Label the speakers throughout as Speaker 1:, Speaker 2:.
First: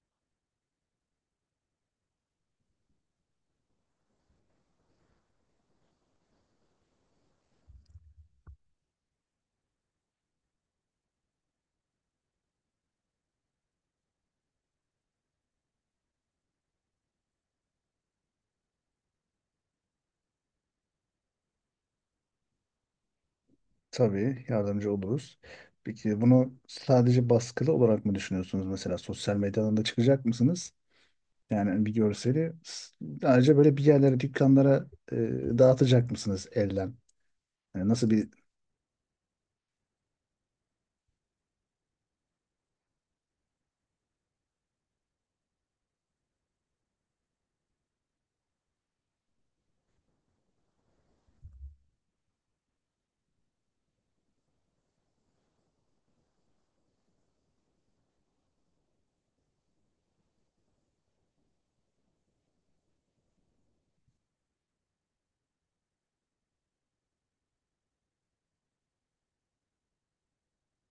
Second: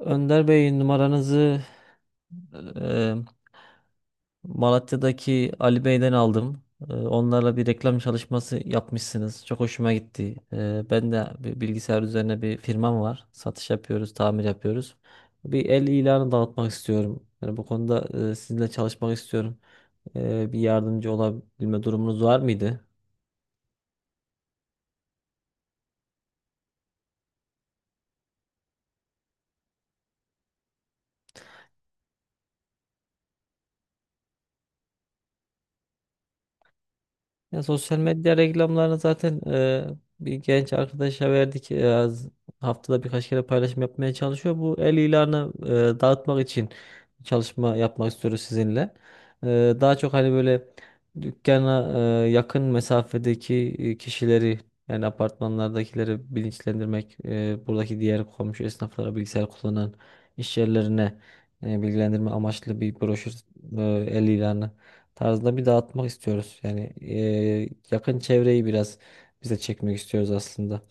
Speaker 1: Önder Bey, numaranızı e, Malatya'daki Ali Bey'den aldım. Onlarla bir reklam çalışması yapmışsınız. Çok hoşuma gitti. Ben de bir bilgisayar üzerine bir firmam var. Satış yapıyoruz, tamir yapıyoruz. Bir el ilanı dağıtmak istiyorum. Yani bu konuda sizinle çalışmak istiyorum. Bir yardımcı olabilme durumunuz var mıydı?
Speaker 2: Tabii yardımcı oluruz. Peki bunu sadece baskılı olarak mı düşünüyorsunuz, mesela sosyal medyadan da çıkacak mısınız? Yani bir görseli sadece böyle bir yerlere, dükkanlara e, dağıtacak mısınız elden?
Speaker 1: Ya
Speaker 2: Yani
Speaker 1: sosyal
Speaker 2: nasıl bir
Speaker 1: medya reklamlarını zaten bir genç arkadaşa verdik. Haftada birkaç kere paylaşım yapmaya çalışıyor. Bu el ilanı dağıtmak için çalışma yapmak istiyoruz sizinle. E, Daha çok hani böyle dükkana, yakın mesafedeki kişileri, yani apartmanlardakileri bilinçlendirmek, buradaki diğer komşu esnaflara, bilgisayar kullanan iş yerlerine bilgilendirme amaçlı bir broşür, e, el ilanı tarzında bir dağıtmak istiyoruz. Yani yakın çevreyi biraz bize çekmek istiyoruz aslında.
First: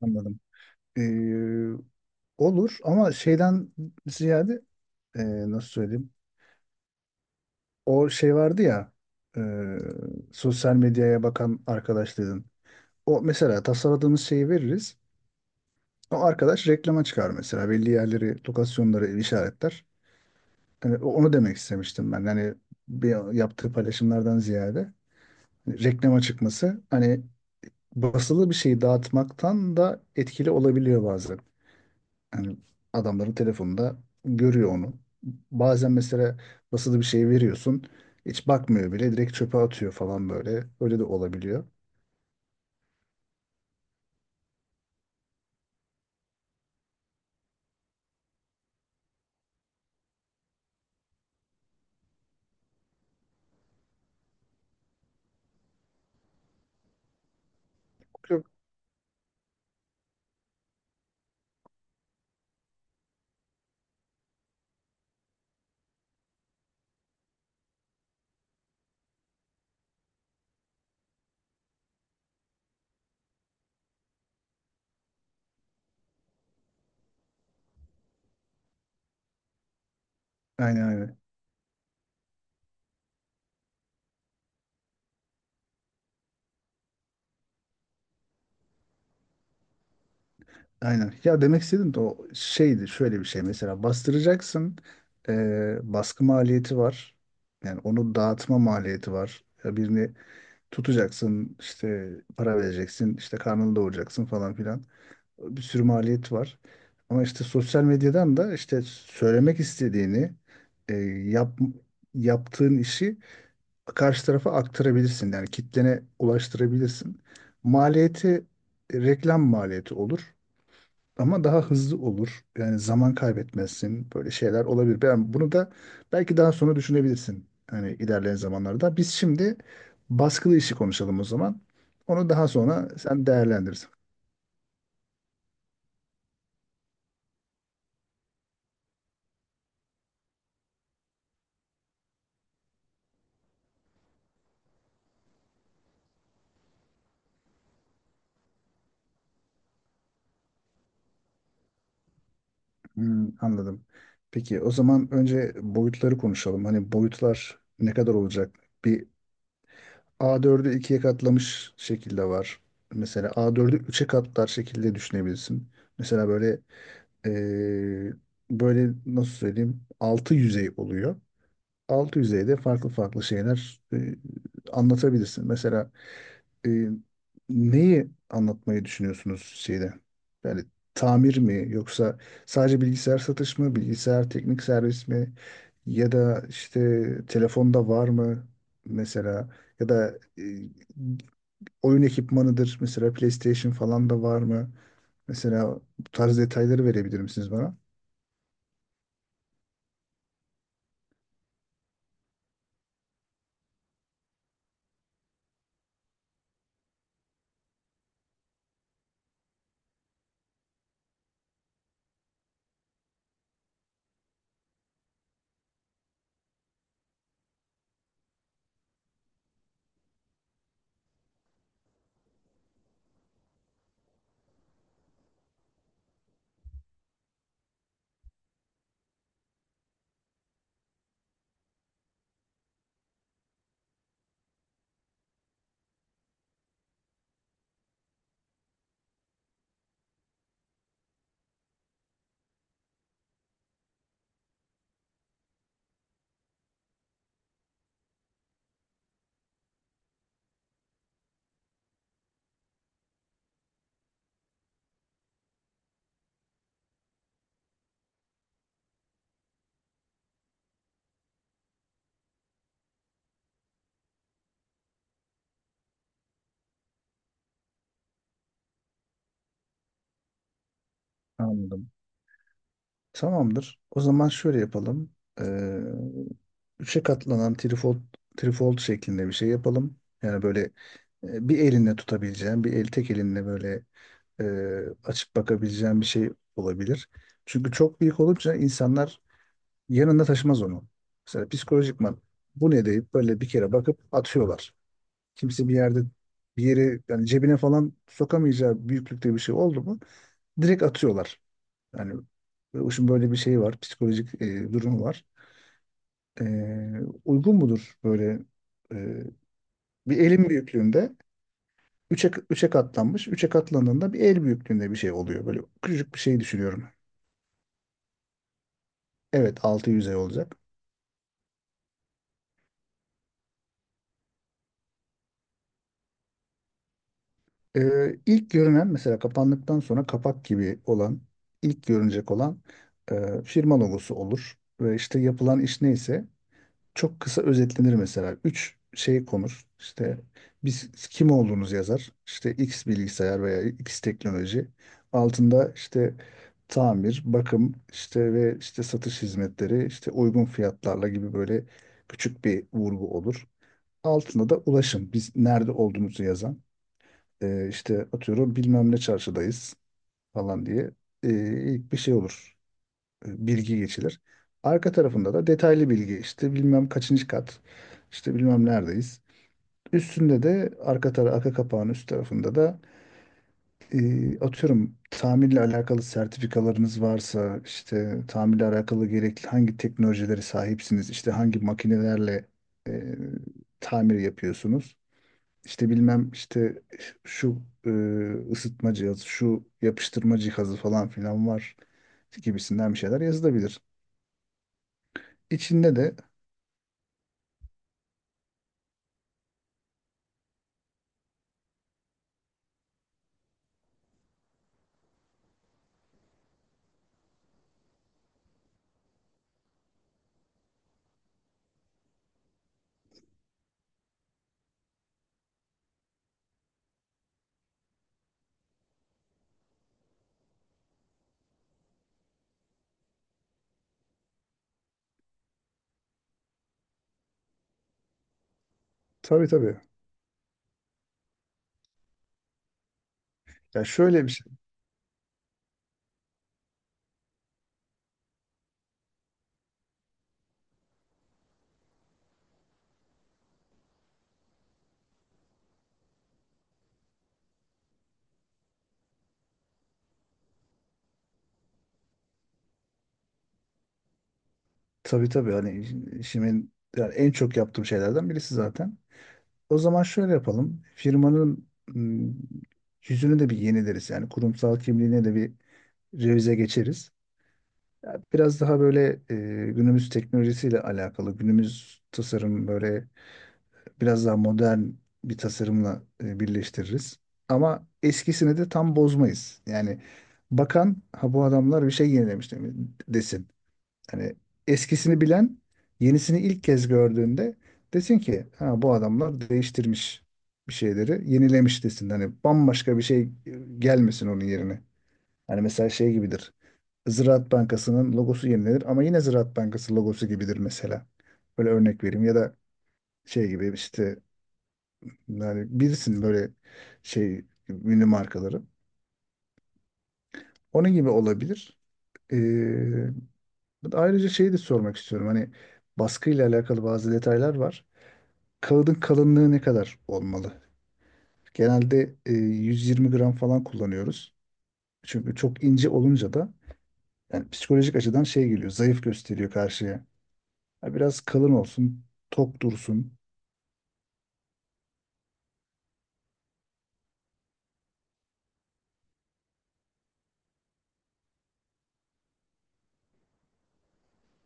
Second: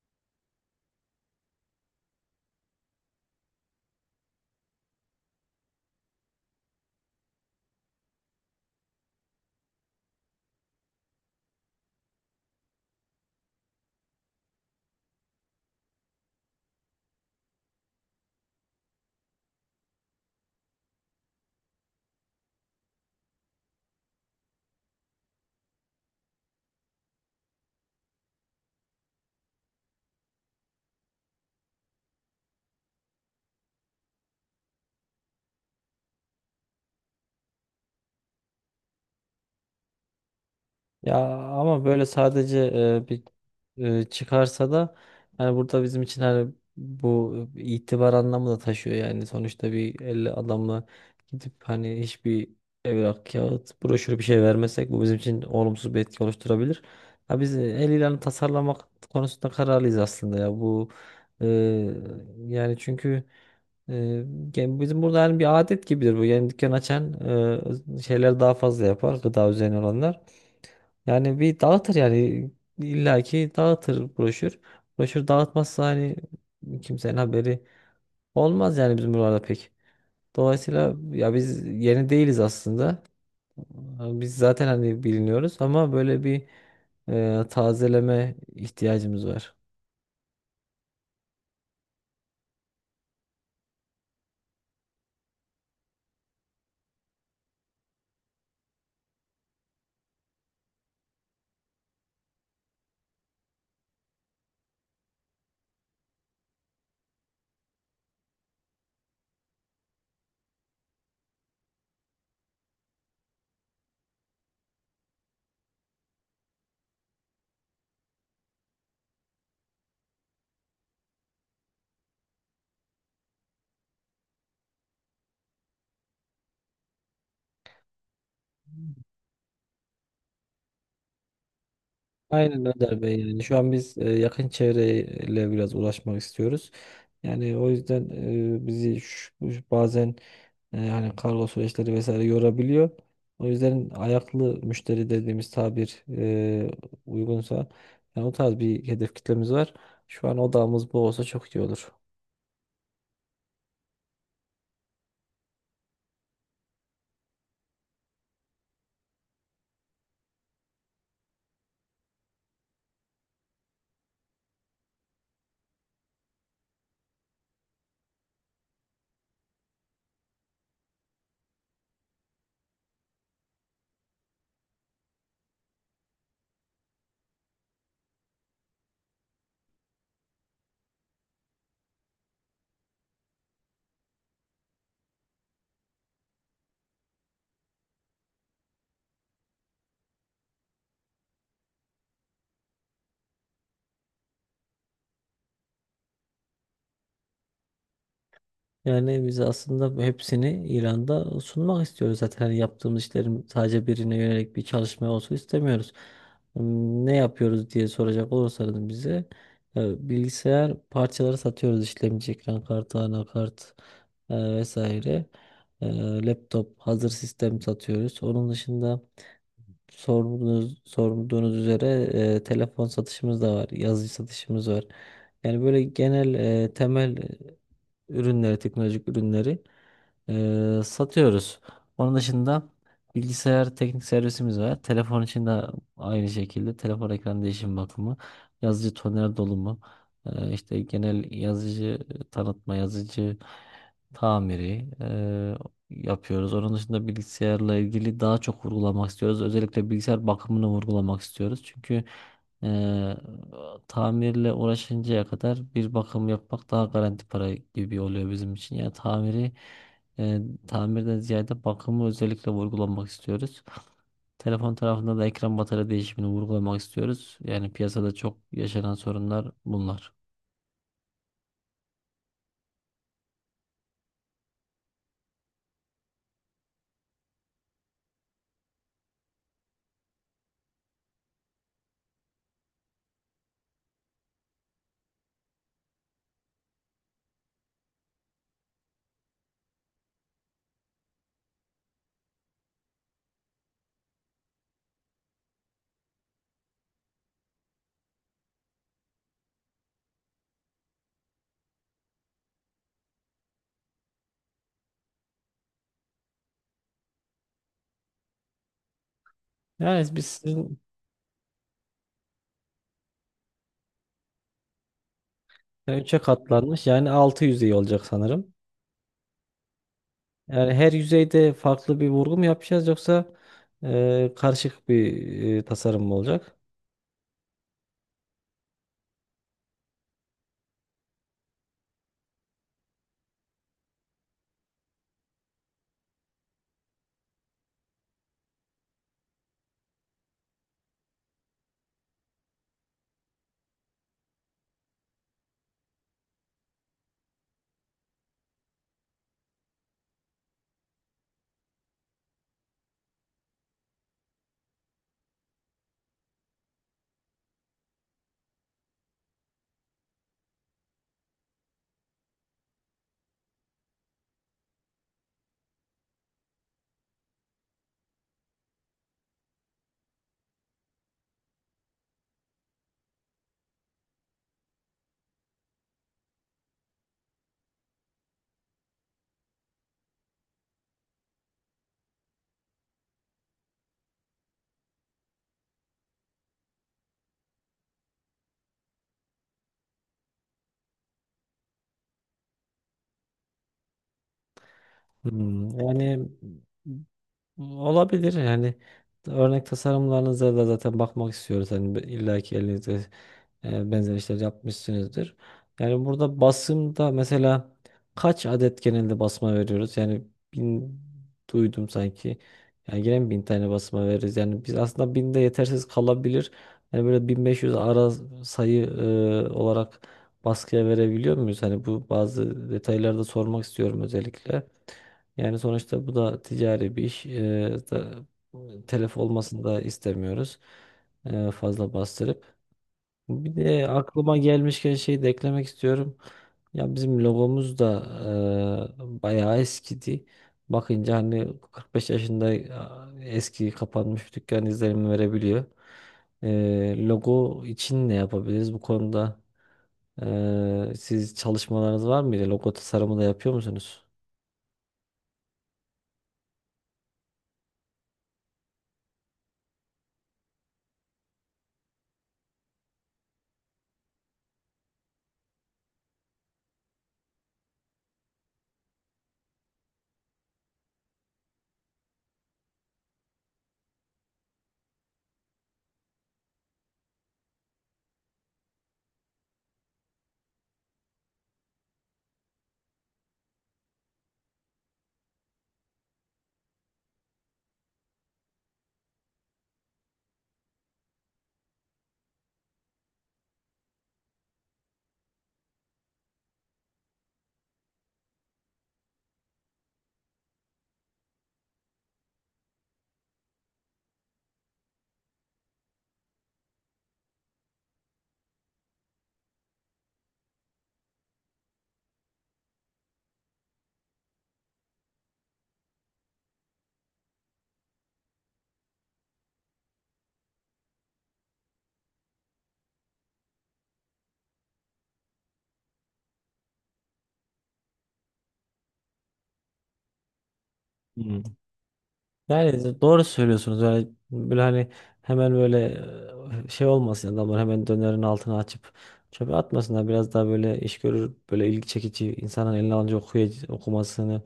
Speaker 2: Anladım. E, olur ama şeyden ziyade, e, nasıl söyleyeyim? O şey vardı ya, e, sosyal medyaya bakan arkadaşların. O mesela tasarladığımız şeyi veririz. O arkadaş reklama çıkar mesela. Belli yerleri, lokasyonları işaretler. Hani onu demek istemiştim ben. Hani bir yaptığı paylaşımlardan ziyade, hani reklama çıkması, hani basılı bir şeyi dağıtmaktan da etkili olabiliyor bazen. Hani adamların telefonunda görüyor onu. Bazen mesela basılı bir şey veriyorsun, hiç bakmıyor bile, direkt çöpe atıyor falan böyle. Öyle de
Speaker 1: Ya
Speaker 2: olabiliyor.
Speaker 1: ama böyle sadece bir çıkarsa da, hani burada bizim için hani bu itibar anlamı da taşıyor, yani sonuçta bir 50 adamla gidip hani hiçbir evrak, kağıt, broşür bir şey vermesek bu bizim için olumsuz bir etki oluşturabilir. Ha biz el ilanı
Speaker 2: Yok.
Speaker 1: tasarlamak konusunda kararlıyız aslında ya, bu eee, yani çünkü Ee, yani bizim burada yani bir adet gibidir bu. Yani dükkan açan şeyler daha fazla yapar. Gıda üzerine olanlar. Yani bir dağıtır yani. İllaki dağıtır broşür. Broşür dağıtmazsa hani kimsenin haberi olmaz, yani bizim buralarda pek.
Speaker 2: Aynen,
Speaker 1: Dolayısıyla
Speaker 2: aynen.
Speaker 1: ya biz yeni değiliz aslında. Biz zaten hani biliniyoruz ama böyle bir tazeleme ihtiyacımız var.
Speaker 2: Aynen. Ya demek istedim de, o şeydi şöyle bir şey, mesela bastıracaksın, baskı maliyeti var. Yani onu dağıtma maliyeti var. Ya birini tutacaksın işte, para vereceksin işte, karnını doyuracaksın falan filan. Bir sürü maliyet var. Ama işte sosyal medyadan da işte söylemek istediğini eee, yap, yaptığın işi karşı tarafa aktarabilirsin. Yani kitlene ulaştırabilirsin. Maliyeti, reklam maliyeti olur ama daha hızlı olur. Yani zaman kaybetmezsin. Böyle şeyler olabilir. Ben bunu da belki daha sonra düşünebilirsin, hani ilerleyen zamanlarda. Biz şimdi baskılı işi konuşalım o zaman. Onu daha
Speaker 1: Aynen
Speaker 2: sonra
Speaker 1: Önder Bey,
Speaker 2: sen
Speaker 1: yani şu an
Speaker 2: değerlendirirsin.
Speaker 1: biz yakın çevreyle biraz uğraşmak istiyoruz. Yani o yüzden bizi şu- şu bazen hani kargo süreçleri vesaire yorabiliyor. O yüzden ayaklı müşteri dediğimiz tabir, uygunsa yani o tarz bir hedef kitlemiz var. Şu an odağımız bu olsa çok iyi olur.
Speaker 2: Hmm, anladım. Peki o zaman önce boyutları konuşalım. Hani boyutlar ne kadar olacak? Bir A4'ü ikiye katlamış şekilde var. Mesela A4'ü üçe katlar şekilde düşünebilirsin. Mesela böyle, Ee, böyle nasıl söyleyeyim, altı yüzey oluyor. Altı yüzeyde farklı farklı şeyler anlatabilirsin. Mesela, e, neyi anlatmayı düşünüyorsunuz şeyde? Yani tamir mi yoksa sadece bilgisayar satış mı, bilgisayar teknik servis mi, ya da işte telefonda var mı mesela, ya da oyun ekipmanıdır mesela, PlayStation falan da var mı? Mesela bu tarz detayları verebilir misiniz bana?
Speaker 1: Yani biz aslında hepsini İran'da sunmak istiyoruz zaten. Hani yaptığımız işlerin sadece birine yönelik bir çalışma olsun istemiyoruz. Ne yapıyoruz diye soracak olursanız bize bilgisayar parçaları satıyoruz. İşlemci, ekran kartı, anakart, vesaire. E, Laptop, hazır sistem satıyoruz. Onun dışında sorduğunuz üzere telefon satışımız da var, yazıcı satışımız var. Yani böyle genel, temel ürünleri, teknolojik ürünleri satıyoruz. Onun dışında bilgisayar teknik servisimiz var. Telefon için de aynı şekilde telefon ekran değişim bakımı, yazıcı toner dolumu, işte genel yazıcı tanıtma, yazıcı tamiri yapıyoruz. Onun dışında bilgisayarla ilgili daha çok vurgulamak istiyoruz. Özellikle bilgisayar bakımını vurgulamak istiyoruz. Çünkü eee, tamirle uğraşıncaya kadar bir bakım yapmak daha garanti para gibi oluyor bizim için. Yani tamiri, eee, tamirden ziyade bakımı özellikle vurgulamak istiyoruz. Telefon tarafında da ekran batarya değişimini vurgulamak istiyoruz. Yani piyasada çok yaşanan sorunlar bunlar.
Speaker 2: Anladım. Tamamdır. O zaman şöyle yapalım. Ee, Üçe katlanan trifold, trifold şeklinde bir şey yapalım. Yani böyle, bir elinle tutabileceğin, bir el tek elinle böyle, e, açıp bakabileceğin bir şey olabilir. Çünkü çok büyük olunca insanlar yanında taşımaz onu. Mesela psikolojikman bu ne deyip böyle bir kere bakıp atıyorlar. Kimse bir yerde bir yere, yani cebine falan sokamayacağı büyüklükte bir şey oldu mu direkt atıyorlar. Yani bu böyle bir şeyi var, psikolojik durumu var. E, Uygun mudur böyle, e,
Speaker 1: Yani
Speaker 2: bir
Speaker 1: biz
Speaker 2: elin
Speaker 1: sizin
Speaker 2: büyüklüğünde üçe, üçe katlanmış. Üçe katlandığında bir el büyüklüğünde bir şey oluyor. Böyle küçücük
Speaker 1: 3'e
Speaker 2: bir şey
Speaker 1: katlanmış,
Speaker 2: düşünüyorum.
Speaker 1: yani 6 yüz iyi olacak sanırım.
Speaker 2: Evet, altı yüzey olacak.
Speaker 1: Yani her yüzeyde farklı bir vurgu mu yapacağız, yoksa karışık bir tasarım mı olacak?
Speaker 2: İlk görünen, mesela kapandıktan sonra kapak gibi olan, ilk görünecek olan firma logosu olur ve işte yapılan iş neyse çok kısa özetlenir mesela. Üç şey konur. İşte biz kim olduğunuz yazar, İşte X bilgisayar veya X teknoloji. Altında işte tamir, bakım işte ve işte satış hizmetleri, işte uygun fiyatlarla gibi böyle küçük bir vurgu olur. Altında da ulaşım, biz nerede olduğumuzu yazan. İşte atıyorum bilmem ne çarşıdayız falan diye e, ilk bir şey olur. Bilgi geçilir. Arka tarafında da detaylı bilgi, işte bilmem kaçıncı kat, işte bilmem neredeyiz. Üstünde de arka kapağın üst tarafında da atıyorum tamirle alakalı sertifikalarınız varsa, işte tamirle alakalı gerekli hangi teknolojileri sahipsiniz, işte hangi makinelerle e, tamir yapıyorsunuz, işte bilmem işte şu ısıtma cihazı, şu yapıştırma cihazı falan filan var gibisinden bir şeyler yazılabilir. İçinde de
Speaker 1: Yani olabilir, yani örnek tasarımlarınıza da zaten bakmak istiyoruz. Hani illaki elinizde benzer işler yapmışsınızdır. Yani burada basımda mesela kaç adet genelde basma veriyoruz? Yani 1.000 duydum sanki. Yani gene mi 1.000 tane basma veririz? Yani biz aslında binde yetersiz kalabilir. Yani böyle 1.500 ara sayı olarak baskıya verebiliyor muyuz? Hani bu bazı detaylarda sormak istiyorum özellikle. Yani sonuçta bu da ticari bir iş. Telef
Speaker 2: tabii,
Speaker 1: olmasını
Speaker 2: tabii.
Speaker 1: da istemiyoruz. Fazla bastırıp. Bir
Speaker 2: Ya
Speaker 1: de
Speaker 2: şöyle bir
Speaker 1: aklıma
Speaker 2: şey.
Speaker 1: gelmişken şey de eklemek istiyorum. Ya bizim logomuz da bayağı eskidi. Bakınca hani 45 yaşında, eski kapanmış bir dükkan izlenimi verebiliyor. Logo için ne yapabiliriz bu konuda? Siz çalışmalarınız var mıydı? Logo tasarımı da yapıyor musunuz?
Speaker 2: Tabii, tabii, hani işimin yani en çok yaptığım şeylerden birisi zaten. O zaman şöyle yapalım. Firmanın yüzünü de bir yenileriz. Yani kurumsal kimliğine de bir revize geçeriz. Ya biraz daha böyle, günümüz teknolojisiyle alakalı, günümüz tasarım böyle biraz daha modern bir tasarımla birleştiririz. Ama eskisini de tam bozmayız. Yani bakan, ha bu adamlar bir şey yenilemiş desin. Hani eskisini bilen yenisini ilk kez gördüğünde desin ki ha bu adamlar değiştirmiş, bir şeyleri yenilemiş desin. Hani bambaşka bir şey gelmesin onun yerine. Hani mesela şey gibidir, Ziraat Bankası'nın logosu yenilenir ama yine Ziraat Bankası logosu gibidir mesela. Böyle örnek vereyim, ya da şey gibi işte, yani bilirsin böyle şey ünlü markaları. Onun gibi olabilir. Ee, Ayrıca şeyi de sormak istiyorum. Hani baskıyla alakalı bazı detaylar var. Kağıdın kalınlığı ne kadar olmalı? Genelde, 120 gram falan kullanıyoruz. Çünkü çok ince olunca da yani psikolojik açıdan şey geliyor, zayıf gösteriyor karşıya. Ha, biraz kalın olsun, tok
Speaker 1: Yani
Speaker 2: dursun.
Speaker 1: doğru söylüyorsunuz. Yani böyle hani hemen böyle şey olmasın, yani adamlar hemen dönerin altına açıp çöpe atmasınlar. Biraz daha böyle iş görür, böyle ilgi çekici, insanın eline alınca okumasını,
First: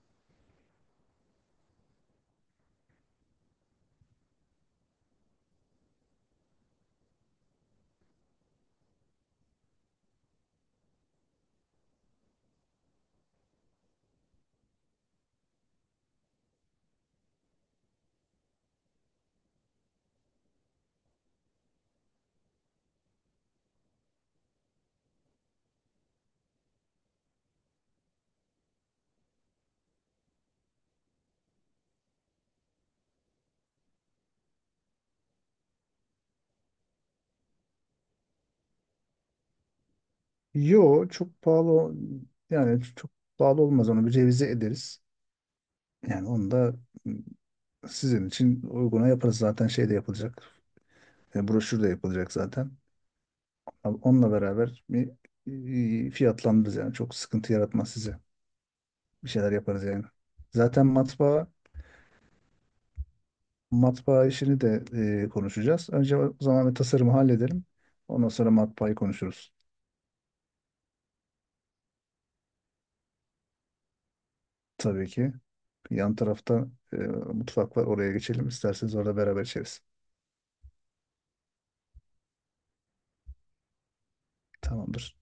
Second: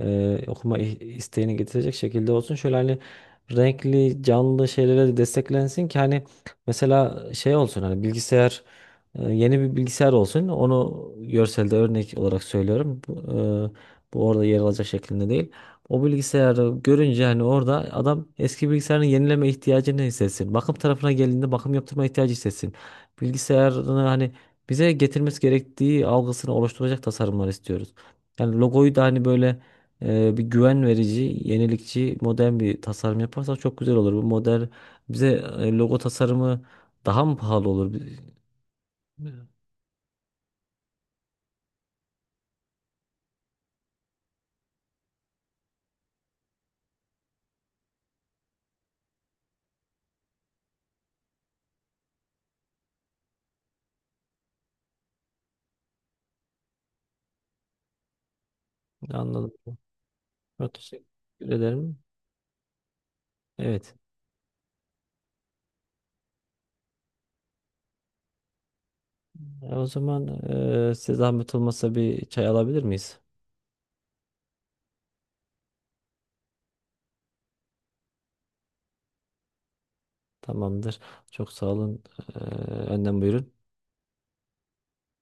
Speaker 1: isteğini getirecek şekilde olsun. Şöyle hani renkli, canlı şeylere de desteklensin ki hani mesela şey olsun, hani bilgisayar, yeni bir bilgisayar olsun. Onu görselde örnek olarak söylüyorum. Bu orada yer alacak şeklinde değil. O bilgisayarı görünce hani orada adam eski bilgisayarını yenileme ihtiyacını hissetsin. Bakım tarafına geldiğinde bakım yaptırma ihtiyacı hissetsin. Bilgisayarını hani bize getirmesi gerektiği algısını oluşturacak tasarımlar istiyoruz. Yani logoyu da hani böyle, bir güven verici, yenilikçi, modern bir tasarım yaparsak çok güzel olur. Bu model bize logo tasarımı daha mı pahalı olur?
Speaker 2: Yo çok pahalı, yani çok pahalı olmaz, onu bir revize ederiz. Yani onu da sizin için uyguna yaparız, zaten şey de yapılacak. Broşür de yapılacak zaten. Ama onunla beraber bir fiyatlandırırız, yani çok sıkıntı yaratmaz size. Bir
Speaker 1: Anladım.
Speaker 2: şeyler yaparız yani.
Speaker 1: Çok
Speaker 2: Zaten
Speaker 1: teşekkür
Speaker 2: matbaa
Speaker 1: ederim. Evet.
Speaker 2: matbaa işini de konuşacağız. Önce o zaman bir tasarımı halledelim. Ondan sonra matbaayı konuşuruz.
Speaker 1: O zaman size zahmet olmasa bir çay alabilir miyiz?
Speaker 2: Tabii ki. Yan tarafta mutfak var. Oraya geçelim. İsterseniz orada beraber içeriz.
Speaker 1: Tamamdır. Çok sağ olun. Ee, Önden buyurun.
Speaker 2: Tamamdır.